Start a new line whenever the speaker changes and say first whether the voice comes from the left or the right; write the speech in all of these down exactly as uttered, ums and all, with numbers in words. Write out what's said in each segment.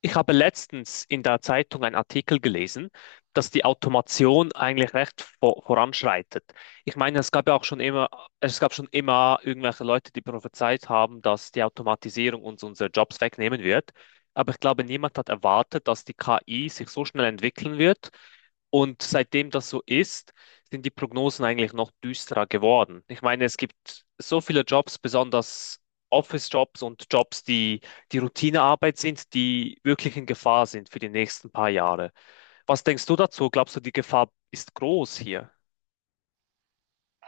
left: Ich habe letztens in der Zeitung einen Artikel gelesen, dass die Automation eigentlich recht vo- voranschreitet. Ich meine, es gab ja auch schon immer, es gab schon immer irgendwelche Leute, die prophezeit haben, dass die Automatisierung uns unsere Jobs wegnehmen wird. Aber ich glaube, niemand hat erwartet, dass die K I sich so schnell entwickeln wird. Und seitdem das so ist, sind die Prognosen eigentlich noch düsterer geworden. Ich meine, es gibt so viele Jobs, besonders Office-Jobs und Jobs, die die Routinearbeit sind, die wirklich in Gefahr sind für die nächsten paar Jahre. Was denkst du dazu? Glaubst du, die Gefahr ist groß hier?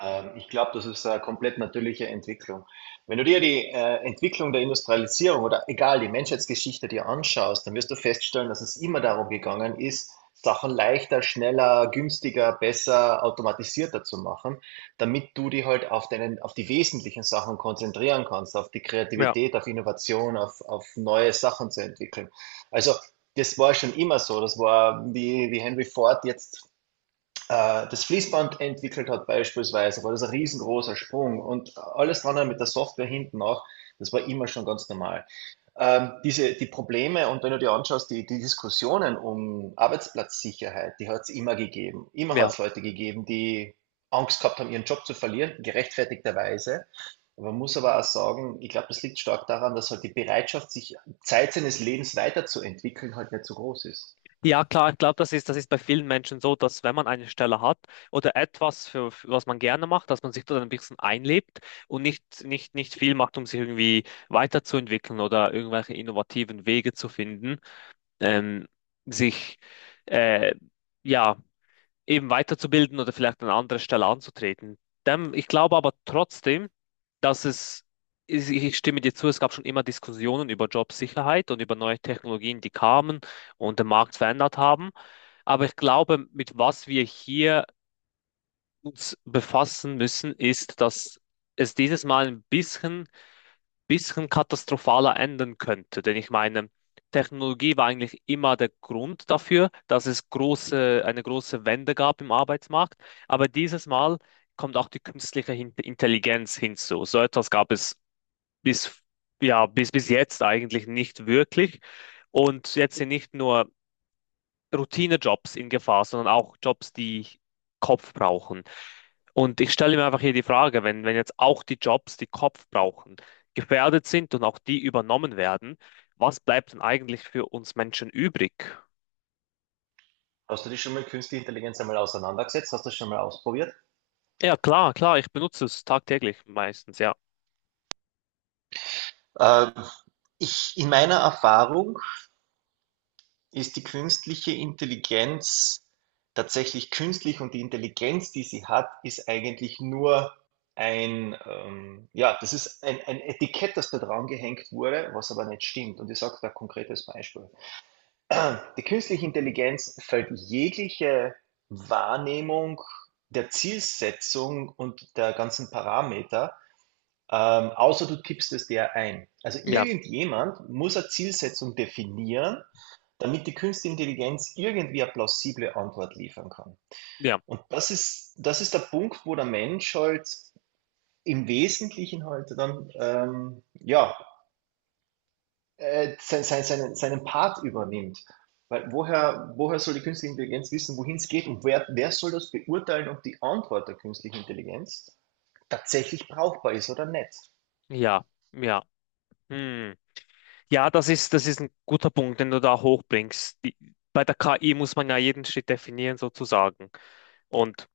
right: Ähm, Ich glaube, das ist eine komplett natürliche Entwicklung. Wenn du dir die äh, Entwicklung der Industrialisierung oder egal die Menschheitsgeschichte dir anschaust, dann wirst du feststellen, dass es immer darum gegangen ist, Sachen leichter, schneller, günstiger, besser, automatisierter zu machen, damit du dich halt auf deinen, auf die wesentlichen Sachen konzentrieren kannst, auf die
left: Ja,
right: Kreativität, auf Innovation, auf, auf neue Sachen zu entwickeln. Also das war schon immer so. Das war, wie, wie Henry Ford jetzt äh, das Fließband entwickelt hat, beispielsweise war das ein riesengroßer Sprung, und alles dran mit der Software hinten auch, das war immer schon ganz normal. Ähm, diese, die Probleme, und wenn du dir anschaust, die, die Diskussionen um Arbeitsplatzsicherheit, die hat es immer gegeben. Immer
left: ja.
right: hat es Leute gegeben, die Angst gehabt haben, ihren Job zu verlieren, gerechtfertigterweise. Man muss aber auch sagen, ich glaube, das liegt stark daran, dass halt die Bereitschaft, sich Zeit seines Lebens weiterzuentwickeln, halt nicht so groß ist.
left: Ja, klar, ich glaube, das ist, das ist bei vielen Menschen so, dass wenn man eine Stelle hat oder etwas, für, für was man gerne macht, dass man sich dort ein bisschen einlebt und nicht, nicht, nicht viel macht, um sich irgendwie weiterzuentwickeln oder irgendwelche innovativen Wege zu finden, ähm, sich äh, ja, eben weiterzubilden oder vielleicht an anderer Stelle anzutreten. Dem, ich glaube aber trotzdem, dass es, ich ich stimme dir zu, es gab schon immer Diskussionen über Jobsicherheit und über neue Technologien, die kamen und den Markt verändert haben. Aber ich glaube, mit was wir hier uns befassen müssen, ist, dass es dieses Mal ein bisschen bisschen katastrophaler enden könnte. Denn ich meine, Technologie war eigentlich immer der Grund dafür, dass es große, eine große Wende gab im Arbeitsmarkt. Aber dieses Mal kommt auch die künstliche Hin- Intelligenz hinzu. So etwas gab es bis, ja, bis, bis jetzt eigentlich nicht wirklich. Und jetzt sind nicht nur Routinejobs in Gefahr, sondern auch Jobs, die Kopf brauchen. Und ich stelle mir einfach hier die Frage, wenn, wenn jetzt auch die Jobs, die Kopf brauchen, gefährdet sind und auch die übernommen werden, was bleibt denn eigentlich für uns Menschen übrig?
right: Hast du dich schon mal mit Künstliche Intelligenz einmal auseinandergesetzt? Hast du das schon mal ausprobiert?
left: Ja, klar, klar, ich benutze es tagtäglich meistens, ja.
right: Ähm, ich, in meiner Erfahrung ist die künstliche Intelligenz tatsächlich künstlich, und die Intelligenz, die sie hat, ist eigentlich nur ein, ähm, ja, das ist ein, ein Etikett, das da dran gehängt wurde, was aber nicht stimmt. Und ich sage da ein konkretes Beispiel. Die künstliche Intelligenz fällt jegliche Wahrnehmung der Zielsetzung und der ganzen Parameter. Ähm, außer du tippst es der ein. Also
left: Ja,
right: irgendjemand muss eine Zielsetzung definieren, damit die künstliche Intelligenz irgendwie eine plausible Antwort liefern kann.
left: ja,
right: Und das ist, das ist der Punkt, wo der Mensch halt im Wesentlichen halt dann, ähm, ja, äh, sein, sein, seinen, seinen Part übernimmt. Weil woher, woher soll die künstliche Intelligenz wissen, wohin es geht, und wer, wer soll das beurteilen, ob die Antwort der künstlichen Intelligenz tatsächlich brauchbar ist oder nicht?
left: ja, ja. Hm. Ja, das ist, das ist ein guter Punkt, den du da hochbringst. Die, bei der K I muss man ja jeden Schritt definieren, sozusagen. Und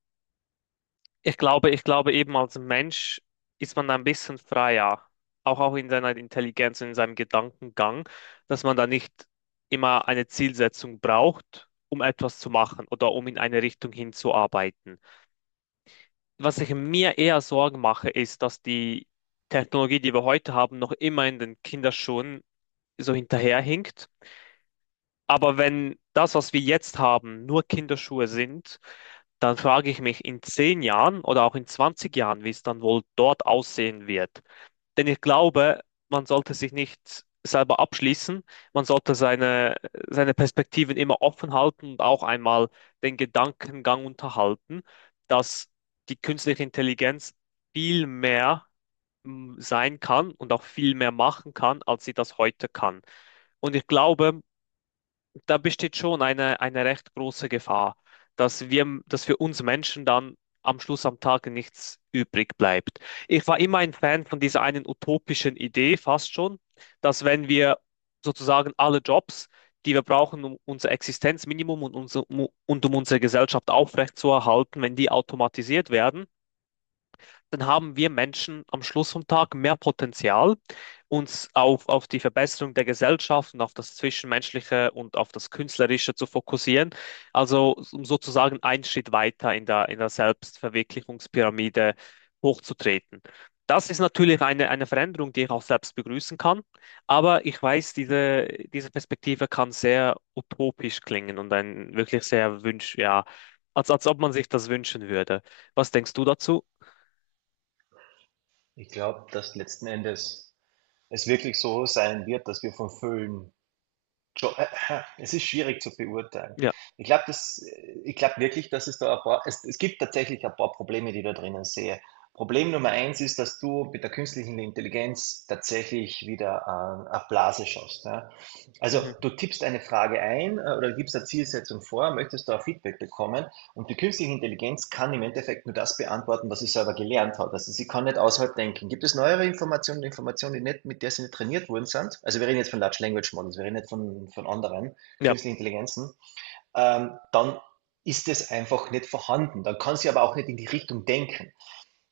left: ich glaube, ich glaube eben als Mensch ist man da ein bisschen freier, auch auch in seiner Intelligenz und in seinem Gedankengang, dass man da nicht immer eine Zielsetzung braucht, um etwas zu machen oder um in eine Richtung hinzuarbeiten. Was ich mir eher Sorgen mache, ist, dass die Technologie, die wir heute haben, noch immer in den Kinderschuhen so hinterherhinkt. Aber wenn das, was wir jetzt haben, nur Kinderschuhe sind, dann frage ich mich in zehn Jahren oder auch in zwanzig Jahren, wie es dann wohl dort aussehen wird. Denn ich glaube, man sollte sich nicht selber abschließen, man sollte seine, seine Perspektiven immer offen halten und auch einmal den Gedankengang unterhalten, dass die künstliche Intelligenz viel mehr mm, sein kann und auch viel mehr machen kann, als sie das heute kann. Und ich glaube, da besteht schon eine, eine recht große Gefahr, dass wir, dass für uns Menschen dann am Schluss am Tag nichts übrig bleibt. Ich war immer ein Fan von dieser einen utopischen Idee, fast schon, dass wenn wir sozusagen alle Jobs, die wir brauchen, um unser Existenzminimum und, unser, und um unsere Gesellschaft aufrechtzuerhalten, wenn die automatisiert werden, dann haben wir Menschen am Schluss vom Tag mehr Potenzial, uns auf, auf die Verbesserung der Gesellschaft und auf das Zwischenmenschliche und auf das Künstlerische zu fokussieren. Also um sozusagen einen Schritt weiter in der, in der Selbstverwirklichungspyramide hochzutreten. Das ist natürlich eine, eine Veränderung, die ich auch selbst begrüßen kann, aber ich weiß, diese, diese Perspektive kann sehr utopisch klingen und ein wirklich sehr Wunsch, ja, als, als ob man sich das wünschen würde. Was denkst du dazu?
right: Ich glaube, dass letzten Endes es wirklich so sein wird, dass wir vom Film. Jo- Es ist schwierig zu beurteilen.
left: Ja.
right: Ich glaube, das, ich glaube wirklich, dass es da ein paar, es, es gibt tatsächlich ein paar Probleme, die ich da drinnen sehe. Problem Nummer eins ist, dass du mit der künstlichen Intelligenz tatsächlich wieder äh, eine Blase schaffst. Ja? Also
left: Mhm.
right: du tippst eine Frage ein, äh, oder gibst eine Zielsetzung vor, möchtest da Feedback bekommen. Und die künstliche Intelligenz kann im Endeffekt nur das beantworten, was sie selber gelernt hat. Also sie kann nicht außerhalb denken. Gibt es neuere Informationen, Informationen, die nicht, mit der sie nicht trainiert worden sind? Also wir reden jetzt von Large Language Models, wir reden nicht von, von anderen
left: Ja,
right: künstlichen Intelligenzen. Ähm, dann ist es einfach nicht vorhanden. Dann kann sie aber auch nicht in die Richtung denken.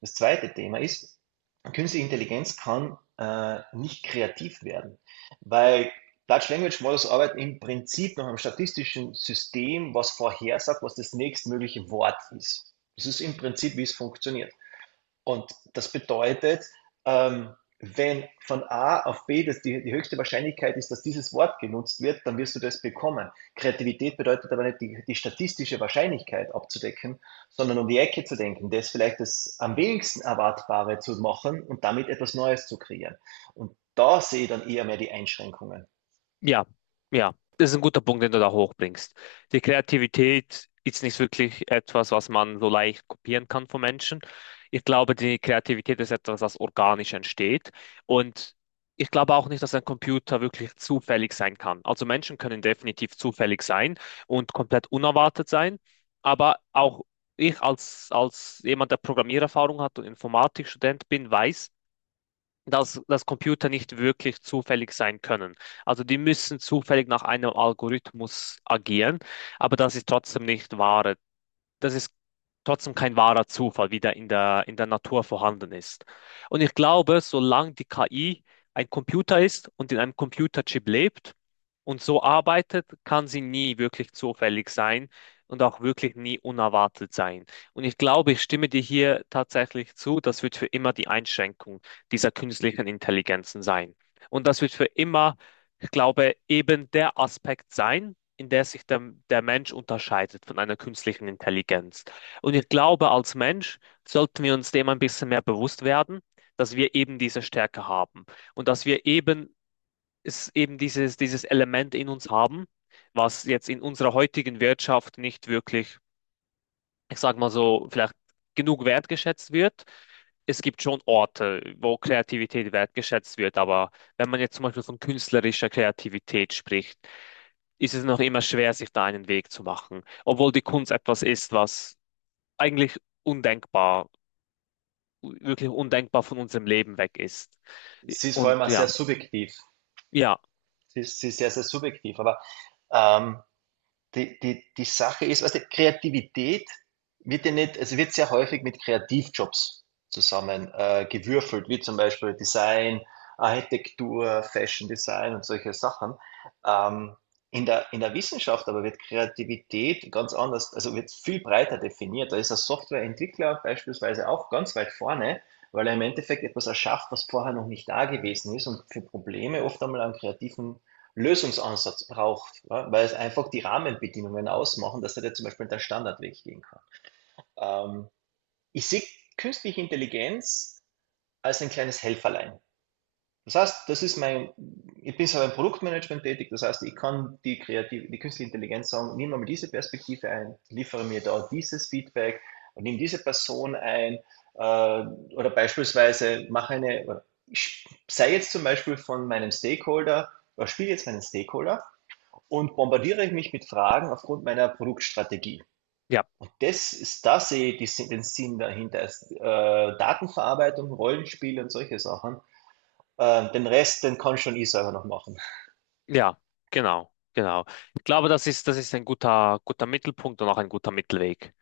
right: Das zweite Thema ist, künstliche Intelligenz kann äh, nicht kreativ werden, weil Large Language Models arbeiten im Prinzip nach einem statistischen System was vorhersagt, was das nächstmögliche Wort ist. Das ist im Prinzip, wie es funktioniert. Und das bedeutet, ähm, wenn von A auf B das die, die höchste Wahrscheinlichkeit ist, dass dieses Wort genutzt wird, dann wirst du das bekommen. Kreativität bedeutet aber nicht die, die statistische Wahrscheinlichkeit abzudecken, sondern um die Ecke zu denken, das vielleicht das am wenigsten Erwartbare zu machen und damit etwas Neues zu kreieren. Und da sehe ich dann eher mehr die Einschränkungen.
left: ja, ja. Das ist ein guter Punkt, den du da hochbringst. Die Kreativität ist nicht wirklich etwas, was man so leicht kopieren kann von Menschen. Ich glaube, die Kreativität ist etwas, was organisch entsteht. Und ich glaube auch nicht, dass ein Computer wirklich zufällig sein kann. Also Menschen können definitiv zufällig sein und komplett unerwartet sein. Aber auch ich als, als jemand, der Programmiererfahrung hat und Informatikstudent bin, weiß, dass, dass Computer nicht wirklich zufällig sein können. Also die müssen zufällig nach einem Algorithmus agieren, aber das ist trotzdem nicht wahr, dass es trotzdem kein wahrer Zufall wieder in der, in der Natur vorhanden ist. Und ich glaube, solange die K I ein Computer ist und in einem Computerchip lebt und so arbeitet, kann sie nie wirklich zufällig sein und auch wirklich nie unerwartet sein. Und ich glaube, ich stimme dir hier tatsächlich zu, das wird für immer die Einschränkung dieser künstlichen Intelligenzen sein. Und das wird für immer, ich glaube, eben der Aspekt sein, in der sich der, der Mensch unterscheidet von einer künstlichen Intelligenz. Und ich glaube, als Mensch sollten wir uns dem ein bisschen mehr bewusst werden, dass wir eben diese Stärke haben und dass wir eben, es eben dieses, dieses Element in uns haben, was jetzt in unserer heutigen Wirtschaft nicht wirklich, ich sag mal so, vielleicht genug wertgeschätzt wird. Es gibt schon Orte, wo Kreativität wertgeschätzt wird, aber wenn man jetzt zum Beispiel von künstlerischer Kreativität spricht, ist es noch immer schwer, sich da einen Weg zu machen. Obwohl die Kunst etwas ist, was eigentlich undenkbar, wirklich undenkbar von unserem Leben weg ist.
right: Sie ist vor
left: Und
right: allem auch sehr
left: ja,
right: subjektiv.
left: ja,
right: Sie ist, sie ist sehr, sehr subjektiv. Aber ähm, die, die, die Sache ist, also Kreativität wird ja nicht, also wird sehr häufig mit Kreativjobs zusammen äh, gewürfelt, wie zum Beispiel Design, Architektur, Fashion Design und solche Sachen. Ähm, in der, in der Wissenschaft aber wird Kreativität ganz anders, also wird viel breiter definiert. Da ist ein Softwareentwickler beispielsweise auch ganz weit vorne, weil er im Endeffekt etwas erschafft, was vorher noch nicht da gewesen ist, und für Probleme oft einmal einen kreativen Lösungsansatz braucht, ja, weil es einfach die Rahmenbedingungen ausmachen, dass er da zum Beispiel den Standardweg gehen kann. Ähm, Ich sehe künstliche Intelligenz als ein kleines Helferlein. Das heißt, das ist mein, ich bin selber im Produktmanagement tätig, das heißt, ich kann die, kreative, die künstliche Intelligenz sagen, nimm mal diese Perspektive ein, liefere mir da dieses Feedback und nimm diese Person ein, äh, oder beispielsweise mache eine, ich sei jetzt zum Beispiel von meinem Stakeholder, oder spiele jetzt meinen Stakeholder und bombardiere mich mit Fragen aufgrund meiner Produktstrategie.
left: ja,
right: Und das ist, das, sehe ich die, Sin- den Sinn dahinter. Ist, äh, Datenverarbeitung, Rollenspiele und solche Sachen. Äh, den Rest, den kann schon ich selber noch machen.
left: ja, genau, genau. Ich glaube, das ist, das ist ein guter, guter Mittelpunkt und auch ein guter Mittelweg.